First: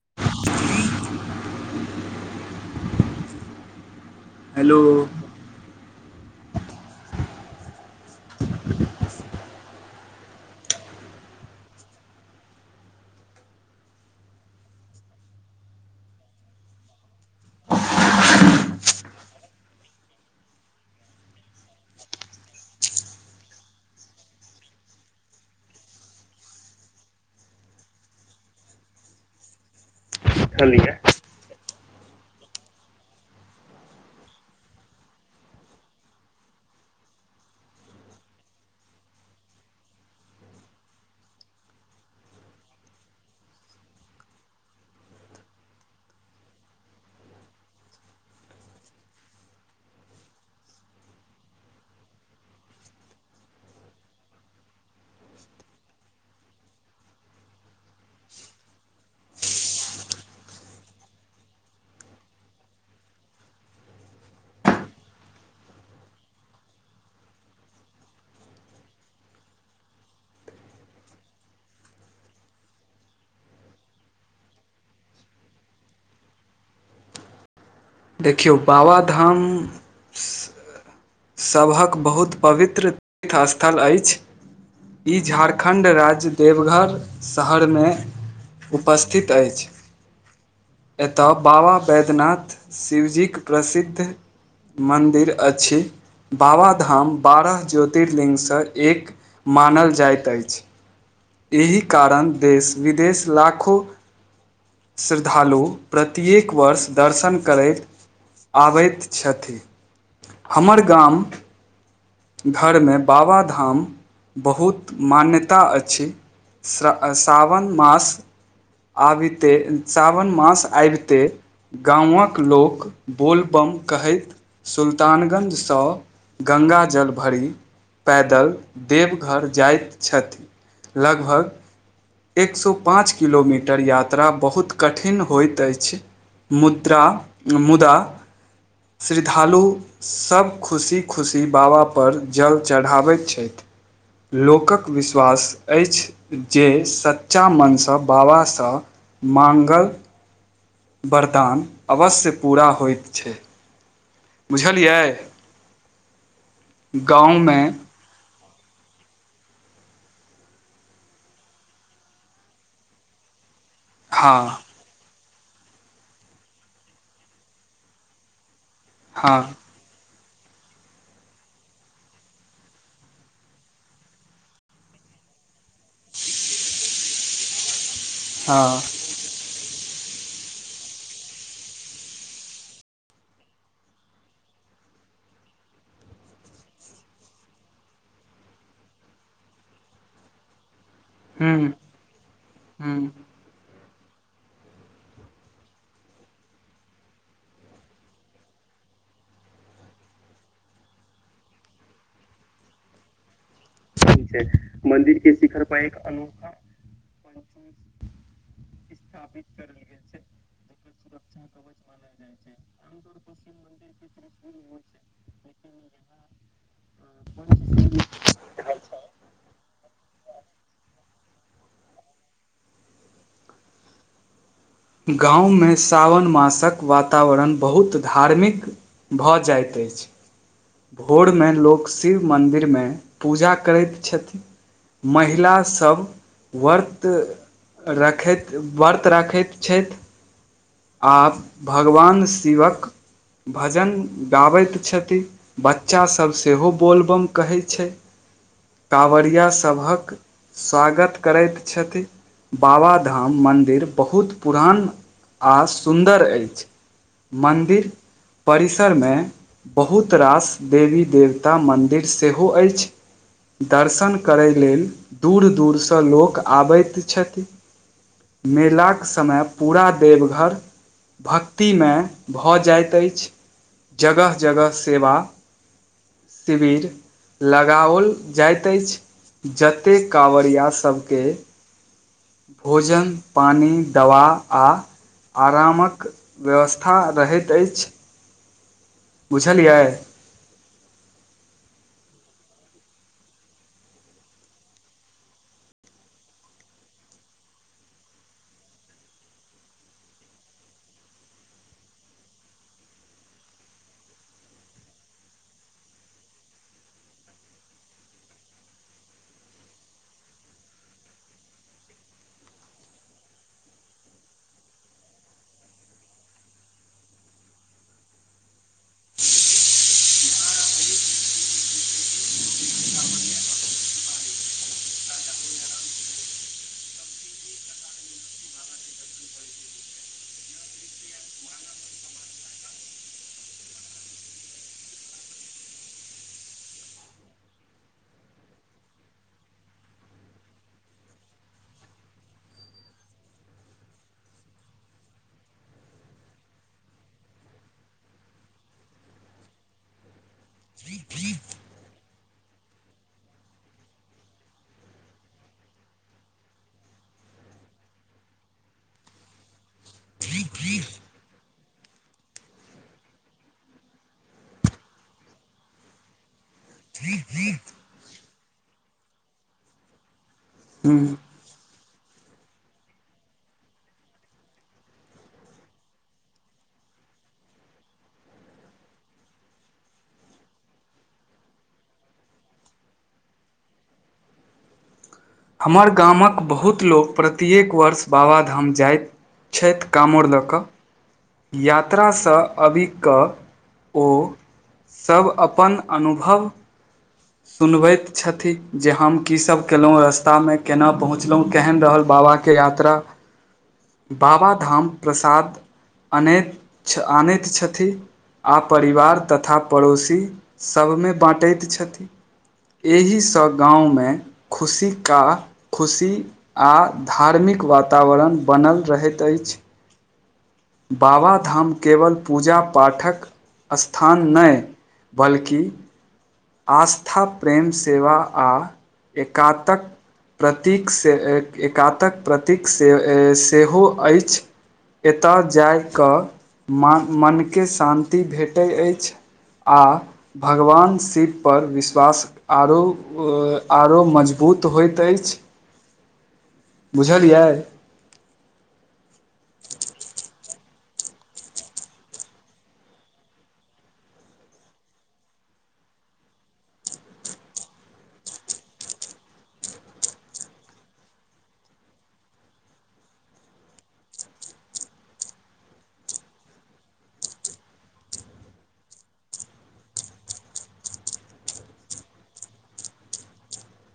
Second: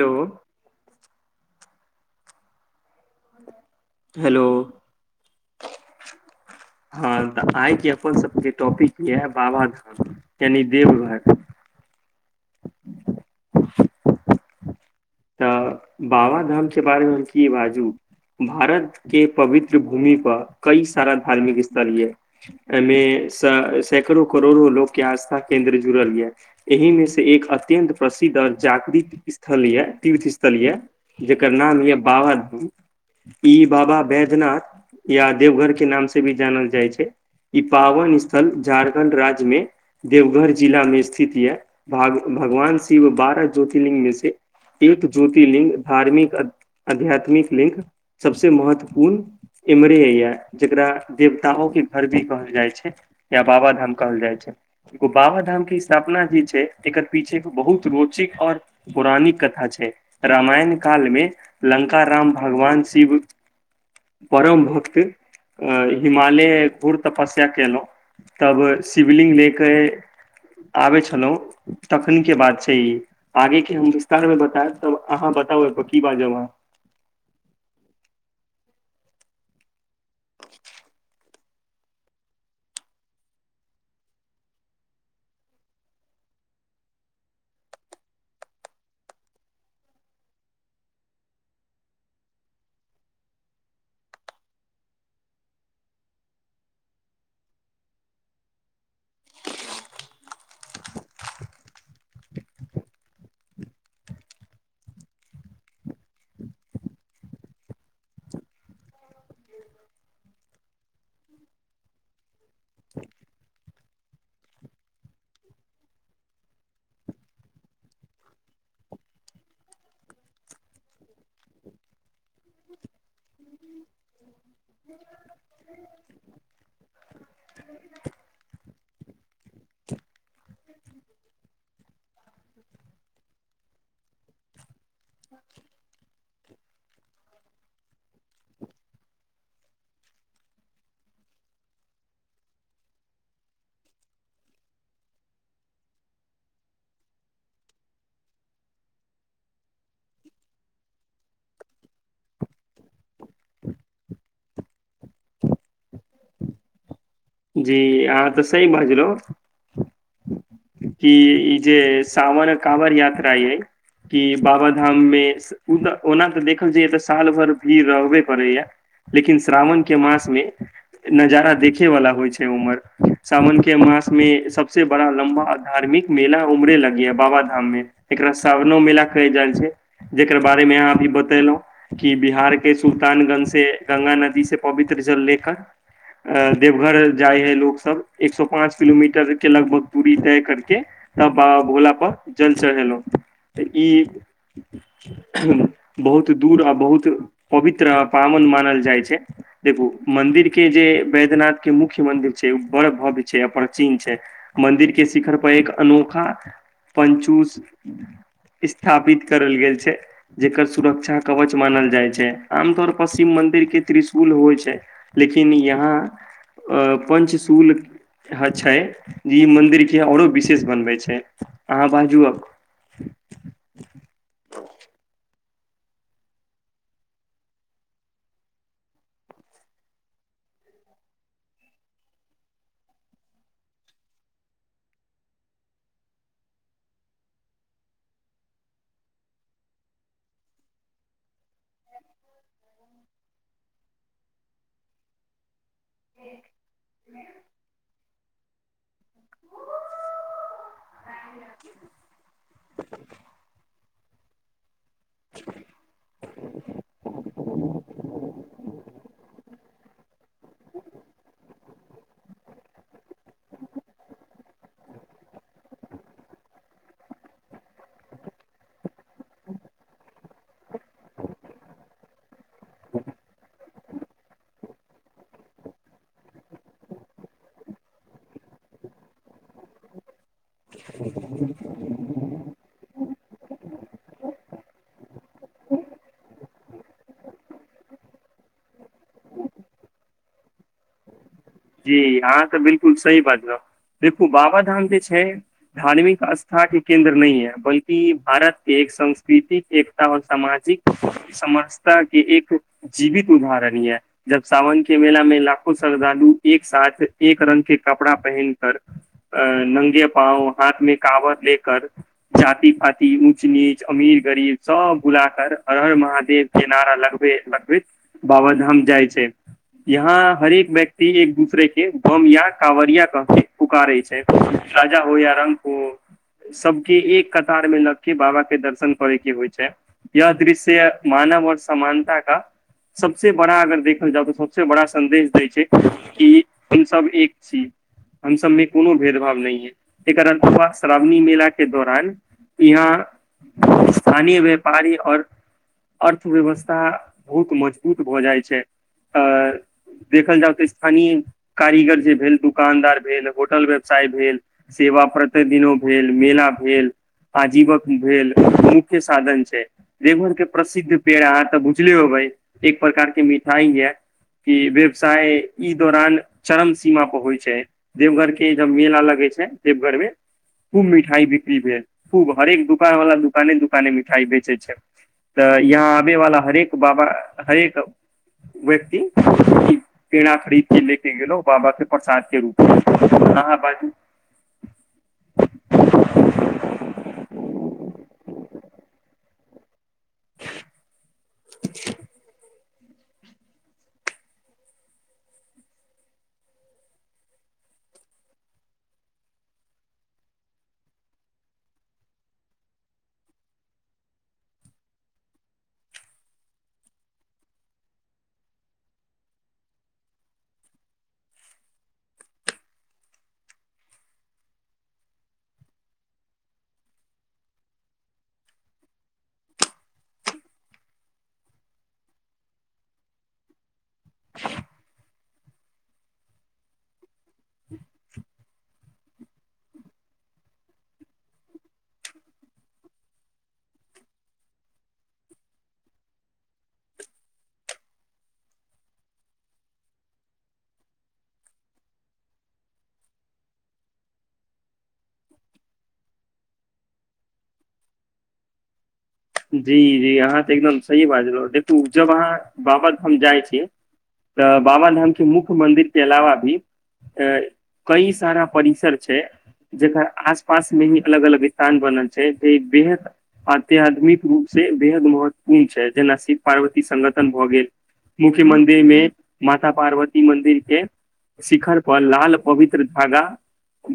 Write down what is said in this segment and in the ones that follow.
hello hello hello हां तऽ आइके अपन सभ के टॉपिक यए बाबाधाम यानि देवघर तऽ बाबा धाम के बारे में हम की बाजू भारत के पवित्र भूमि पर कई सारा धार्मिक स्थल य एहि में सैकड़ो करोड़ो लोक के आस्था केंन्द्र जुड़ल यऽ एहि में से एक अत्यंत प्रसिद्ध ओर जागृत स्थल यऽ तीर्थ स्थल ये जेकर नाम य बाबाधाम ई बाबा बैद्यनाथ या देवघर के नाम से भी जानल जाइ छै ई पावन स्थल झारखंड राज्य में देवघर जिला में स्थित यऽ भाग भगवान शिव बारह ज्योतिर्लिंग में से एक ज्योतिर्लिङंग धार्मिक आध्यात्मिक लिंग सबसे महत्वपूर्ण इम्हरे ये जेकरा देवताहं के घर भी कहल जाय छै या बाबा धाम कहल जाय छै एगो बाबा धाम के स्थापना जे छै एकर पीछे बहुत रोचिक और पौराणिक कथा छै रामायण काल में लंका राम भगवान शिव परम भक्ति अऽ हिमालय घूर तपस्या केलै तब शिवलिंग लेए के आबे छलहुँ तखन के बात छै ई आगे के हम अहाँ बताउ की ब जाउ वहाँ देखियौ बाबा धाम [inaudible] सबहक बहुत पवित्र तीर्थ स्थल अछि ई झारखंड राज्य देवघर शहर में उपस्थित अछि एतय बाबा वैद्यनाथ शिवजी के प्रसिद्ध मन्दिर अछि बाबा धाम बारह ज्योतिर्लिङंग सँ एक मानल जाइत अछि एहि कारण देश विदेश लाखो श्रद्धालु प्रत्येएक वर्ष दर्शन कहु करैत आबैत छथि हमर गाम घर में बाबा धाम बहुत मान्यता अछि श्र सावन मास आबिते सावन मास आबिते गामक लोक बोलबम कहैत सुल्तानगंज सँ गंगाजल भरी पैदल देवघर जाइत छैथ लगभग एक सए पाँच किलोमीटर यात्रा बहुत कठिन होइत अछि मुद्रा मुदा श्रिद्धालु सभ खुशी खुशी बाबा पर जल चढ़ाबैत छथि लोकक विश्वास अछि जे सऽ सच्चा मन सँ बाबा सँ माँगल वरदान अवश्य पूरा होइत छै बुझलियै गाँव में जी अहाँ तऽ सही बजलऔ कि ई जे सावन काँवर यात्रा यै कि हँ बाबा धाम में ओ तऽ ओना तऽ देखल जा तऽ साल भर भीड़ रहबे करैया लेकिन हँ श्रावन के मास में नजारा देखे वाला होइ छै ह उमरे सावन के मास में सबसे बड़ा लम्बा धार्मिक मेला उमरे लगै है बाबा बाबा धाम में एकरा हँ सावनो मेला कलह जाई छै जकर बारे मे अहाँ अभी बतेलहुं कि बिहार के सुल्तानगंज से ग्ंगा नदी से पवित्र जल लेकर देवघर जाइ है लोग सब एक सए पाँच किलोमीटर के लगभग दूरी तय करके तब बाबा ह्म भोला पर जल चढ़ेलहुं ह्म तऽ ई बहुत दूर आ बहुत पवित्र आ पावन मानल जाइ छै देखू मंदिर के जे वैद्यनाथ के मुख्य मंदिर छै ओ बड़ भव्य छै अपन चिन्ह छै मन्दिर के शिखर पर एक अनोखा पञ्चुस स्थापित करल गेल छै जेकर सुरक्षा कवच मानल जाइ छै आमतौर प शिव म मन्दिर के त्रिशुल होइ छै लेकिन यहाँ पंचशूल छै ज मंदिर के औरो विशेष बनवे छै अहाँ बाजू अब गाममे सावन मासक वातावरण बहुत धार्मिक भऽ जाइत अछि भोरमे लोक शिव मन्दिरमे पूजा करैत छथि महिलासभ व्रत रखैत व्रत रखैत छैथ आ भगवान शिवक भजन गाबैत छथि बच्चासभ सेहो बोलबम कहै छै काँवड़िया सभक स्वागत करैत छथि बाबाधाम मन्दिर बहुत पुरान आ सुन्दर अछि मन्दिर परिसरमे बहुत रास देवी देवता मन्दिर सेहो अछि दर्शन करय लेल दूर दूरसँ लोक आबैत छथि मेलाक समय पूरा देवघर भक्तिमय भऽ जाइत अछि जगह जगह सेवा [inaudible] शिविर लगाओल जाइत अछि जतेक काँवरियासभके भोजन पानि दवा आ आरामक व्यवस्था रहैत अछि बुझलियै जी हँं त बिलकुल सही बजलै देखू बाबा धाम जे छै धार्मिक सस्था के केंन्द्र नहि है बल्कि भारतके एक सांस्कृतिक एकता आऔर सामाजिक समसता के एक जीवित उदाहरण य है जब सावन के मेला मे लाखो श्रद्धालु एक साथ एक रंग के कपड़ा पहन कर अ नंगे पाँं हाथ में कावर लेकर जाति पाति ऊँच नीच अमीर गरीब सब भुला कर हरहर महादेव किनारा लगबै लगबैत बाबाधाम जाइ छै यहाँ हरेक व्यक्ति एक दूसरे के बम या काँवरिया कके पुकारे छै राजा हो या रंक हो सबके एक कतार मे लग के बाबा के दर्शन करे के होइ छै यह दृश्य मान व और समानता का सबस बड़ा अगर देखल जाउ तऽ सबस बड़ा सदेश दै छै कि हमसभ एक छी हम सभमे कोनो भेदभाव नहि है एकणत श्रावणी मेला के दौरान यहाँ स्थानीय व्यापारी और अर्थव्यवस्था बहुत मजबूत भऽ जाइ छै अ देखल जा स्थानीय कारीगर जे भेल दुकानदार भेल होटल व्यवसाय भेल सेवा प्रतिदिन द भेल मेला भेल आजीवक भेल मुख्य साधन छै देवघर के प्रसिद्ध पेड़ अहाँ तऽ भुजले होबे एक प्रकारके मिठाई है कि व्यवसाय ई दौरान चरम सीमा पर होइ छै देवघर के जब मेला लगे छै देवघर मे खूब हूँ मिठाइ बिक्री भेल खूब हरेक दुकान वाला दुकाने दुकाने मिठाइ बेचै छै तऽ यहाँ आबे वाला हरेक बाबा हरेक व्यक्ति पेड़ा खरीद के लेके गेलो बाबा के प्रसाद के रूपमे आँहा बाजू [inaudible] हमर गामक बहुत लोक प्रत्येक वर्ष बाबाधाम जाइत छथि काँवर लऽ कऽ यात्रासँ अबि कऽ ओ सभ अपन अनुभव सुनबैत छथि जे हम कीसभ केलहुँ रस्तामे केना पहुँचलहुँ केहन रहल बात बाबा के यात्रा बाबा धाम प्रसाद अनैत आनैत छथि आ परिवार तथा पड़ोसी सभमे बाँटैत छथि [inaudible] एहिसँ गाँवमे खुशी का खुशी आ धार्मिक व वातावरण बनल रहैत अछि बाबाधाम केवल पूजा पाठक स्थान नहि बल्कि आस्था प्रेम सेवा आ एकातक प्रतीक से एकातक प्रतीक से सेहो अछि एतय जाय कऽ मा मनके शान्ति भेटैत अछि आ भगवान शिव पर विश्वास आरो मजबूत होइत अछि बुझलियै जी जी अहाँ तऽ एकदम सही बाजलउ देखू जब अहाँ बाबा धाम जाइ छी तऽ बाबाधाम के मुख्य मंन्दिर के अलावा भी अ कई सारा परिसर छै जेकर आस पास मे ही अलग अलग स्थान बनल छै जे बेहद अत्य आदमी रूप से बेहद महत्वपूर्ण छै जेना शिव पार्वती सगठन भऽ गेल मुख्य मन्दिर मे माता पार्वती मन्दिर के शिखर पर लाल पवित्र धागा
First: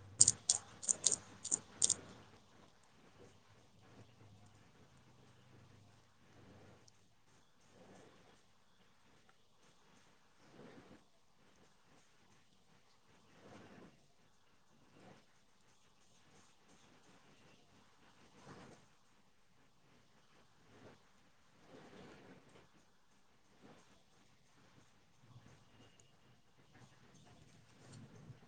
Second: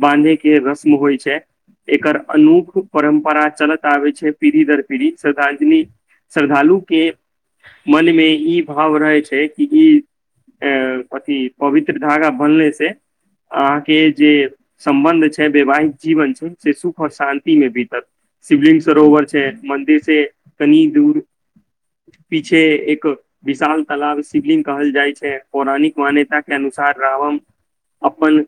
बानधे के रस्म होइ छै एकर अनोूख परम्परा चलत आबे छै पीढ़ी दर पीढ़ी श्रद्धांजलि श्रद्धालु के मनमे ई भाव रहै छै कि ई अ अथि पवित्र धागा बनहले से अहाँके जे सम्बन्ध छै वैवाहिक जीवन छै से सुख आऔर शान्ति मे बीतत शिवलिंग सरोवर छै मन्दिर छै कनी दूर पीछे एक विशाल तालब शिवलिंग कहल जाइ छै पौराणिक मान्यता के अनुसार आ रावम अपन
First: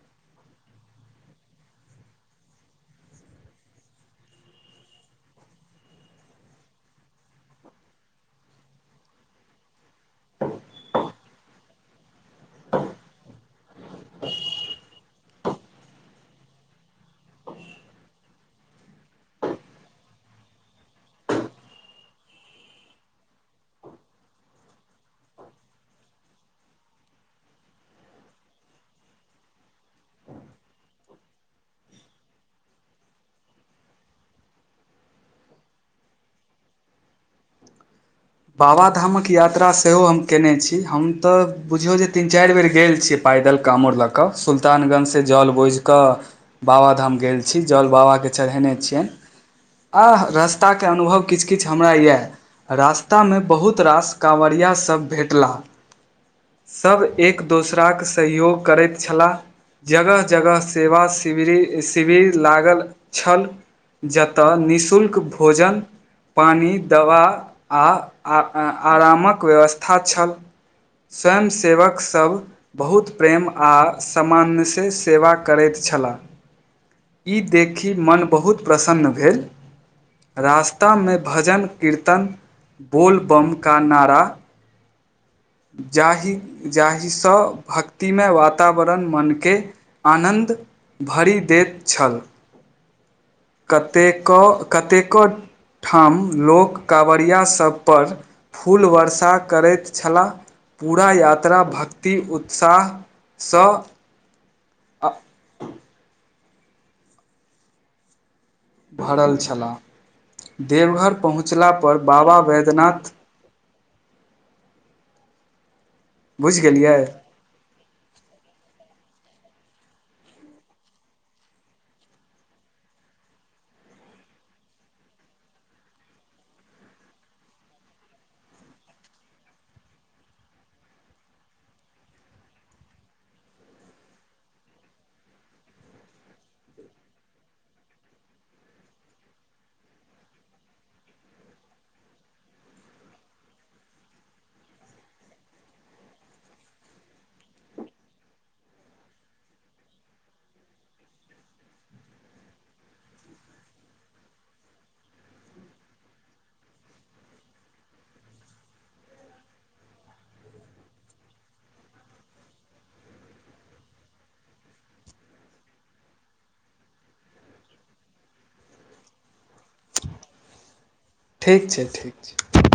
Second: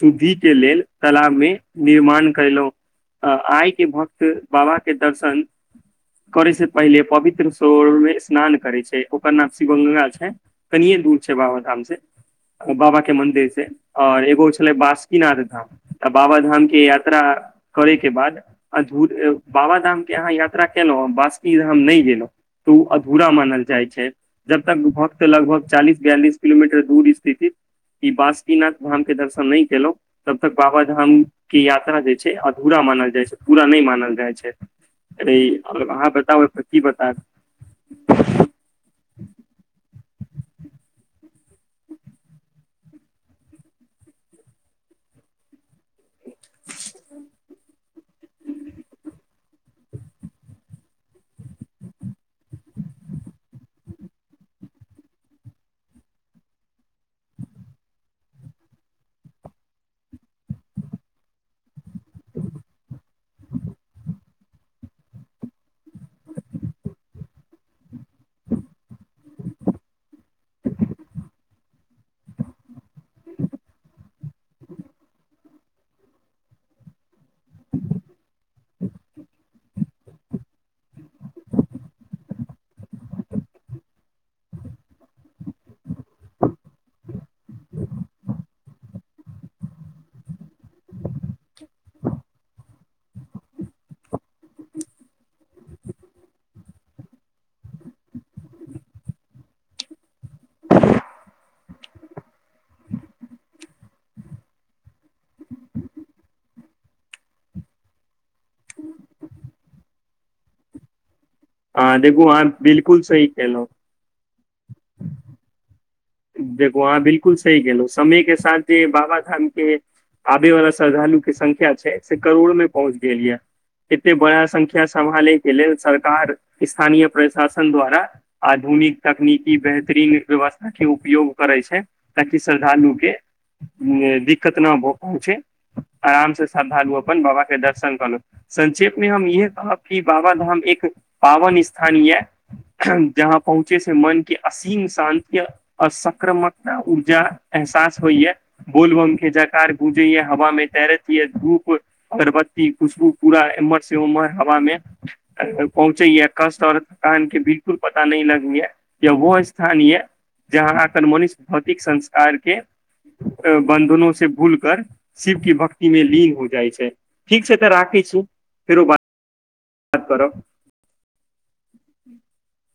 शुद्धिके लेल तलाबमे निर्माण कयेलहुँ अ आइ के भक्त बाबाके दर्शन करै से पहिले पवित्र सौरव मे रस्नान करै छै ओकर नाम शिवगंगा छै कनिए दूर छै बाबाधाम से बाबा के मंदिर से और एगो छलै बासुकीनाथ धाम तऽ बाबा धाम के यात्रा करे के बाद आधुर बाबा के अहाँ यात्रा केलहुॅं बासुकी धाम नहि गेलहुँ तऽ ओ अधूरा मानल जाइ छै जब तक भक्त लगभग चालीस बियालिस किलोमीटर दूर स्थिति ई बासुकीनाथ धाम के दर्शन नहि केलहुं तब तक बाबा धाम के यात्रा जे छै अधूरा मानल जाइ छै पूरा नहि मानल जाइ छै अरे आहाँ बताबै की बताब बाबाधामक यात्रा सेहो हम कयने छी हम तऽ बुझियौ जे तीन चारि बेर गेल छीयै प पैदल कामर लऽ कऽ सुल्तानगंज से जल बोझ क बाबाधाम गेल छी जल बाबाके चढ़ेने छियन आ रास्ताके अनुभव किछ किछ हमरा यऽ रास खातामे बहुत रास काँवरियभ भेटलाह सब एक दोसराके सहयोग करैत छलाह जगह जगह सेवा शिविर शिविर लागल छल जतय निःशुल्क भोजन पानी दवा आ आ आरामक व्यवस्था छल स्वयं सेवकसब बहुत प्रेम आ सामान्यस सेवा करैत छला ई देखि मन बहुत प्रसन्न भेल रास्तामें भजन कीर्तन बोलबम का नारा जाहि जाहिसँ भक्तिमय वातावरण मनके आनन्द भरि दैत छल कतेकेक कतेकेक ठाम लोक काँवड़िया सबपर फूल वर्षा करैत छलाह पूरा यात्रा भक्ति उत्साहसँ अ भरल छलाह देवघर पहुँचलापर देखू बाबा अहाँ बिल्कुल वैद्यनाथ सही केलहुँ बुझि देखु गेलिए अहाँ बिल्कुल सही गेलहु समय के साथ जे बाबा धाम के आबे वाला श्रद्धालु के संख्या छै से करोड़ में पहुँच गेल ये एते बड़ा संख्या सम्भाले के लेल सरकार स्थानीय प्रशासन द्वारा आधु तकनीक तकनीकी बेहतरीन व्यवस्था के उपयोग करै छै ताकि श्रद्धालु के दिक्कत नहि भ पाबै छै आराम से श्रद्धालु अपन बाबा के दर्शन कर लू संक्षेप में हम य कह कि बाबा धाम एक पावन स्थान य जहाँ पहुँचे से मन के असीम शान्तिय असक्रामकता ऊर्जा एहसास होइयै बोलबम के जकार गूजैै हवा मे तैरती है धूप अगरबत्ती खुशबू पूरा एम्हर उमहर से हवा मे पहुँचे यै कष्ट और थकान के बिल्कुल पता नी लगै है य वो स्थान ये जाँहा अखन मनिष्य भौतिक संस्कारके बन्धनो से भूल कर शिव की भक्ति मे लींग हो जाइ छै ठीक छै तऽ राखै छी फिर ओ बात बात करब ठीक छै ठीक छै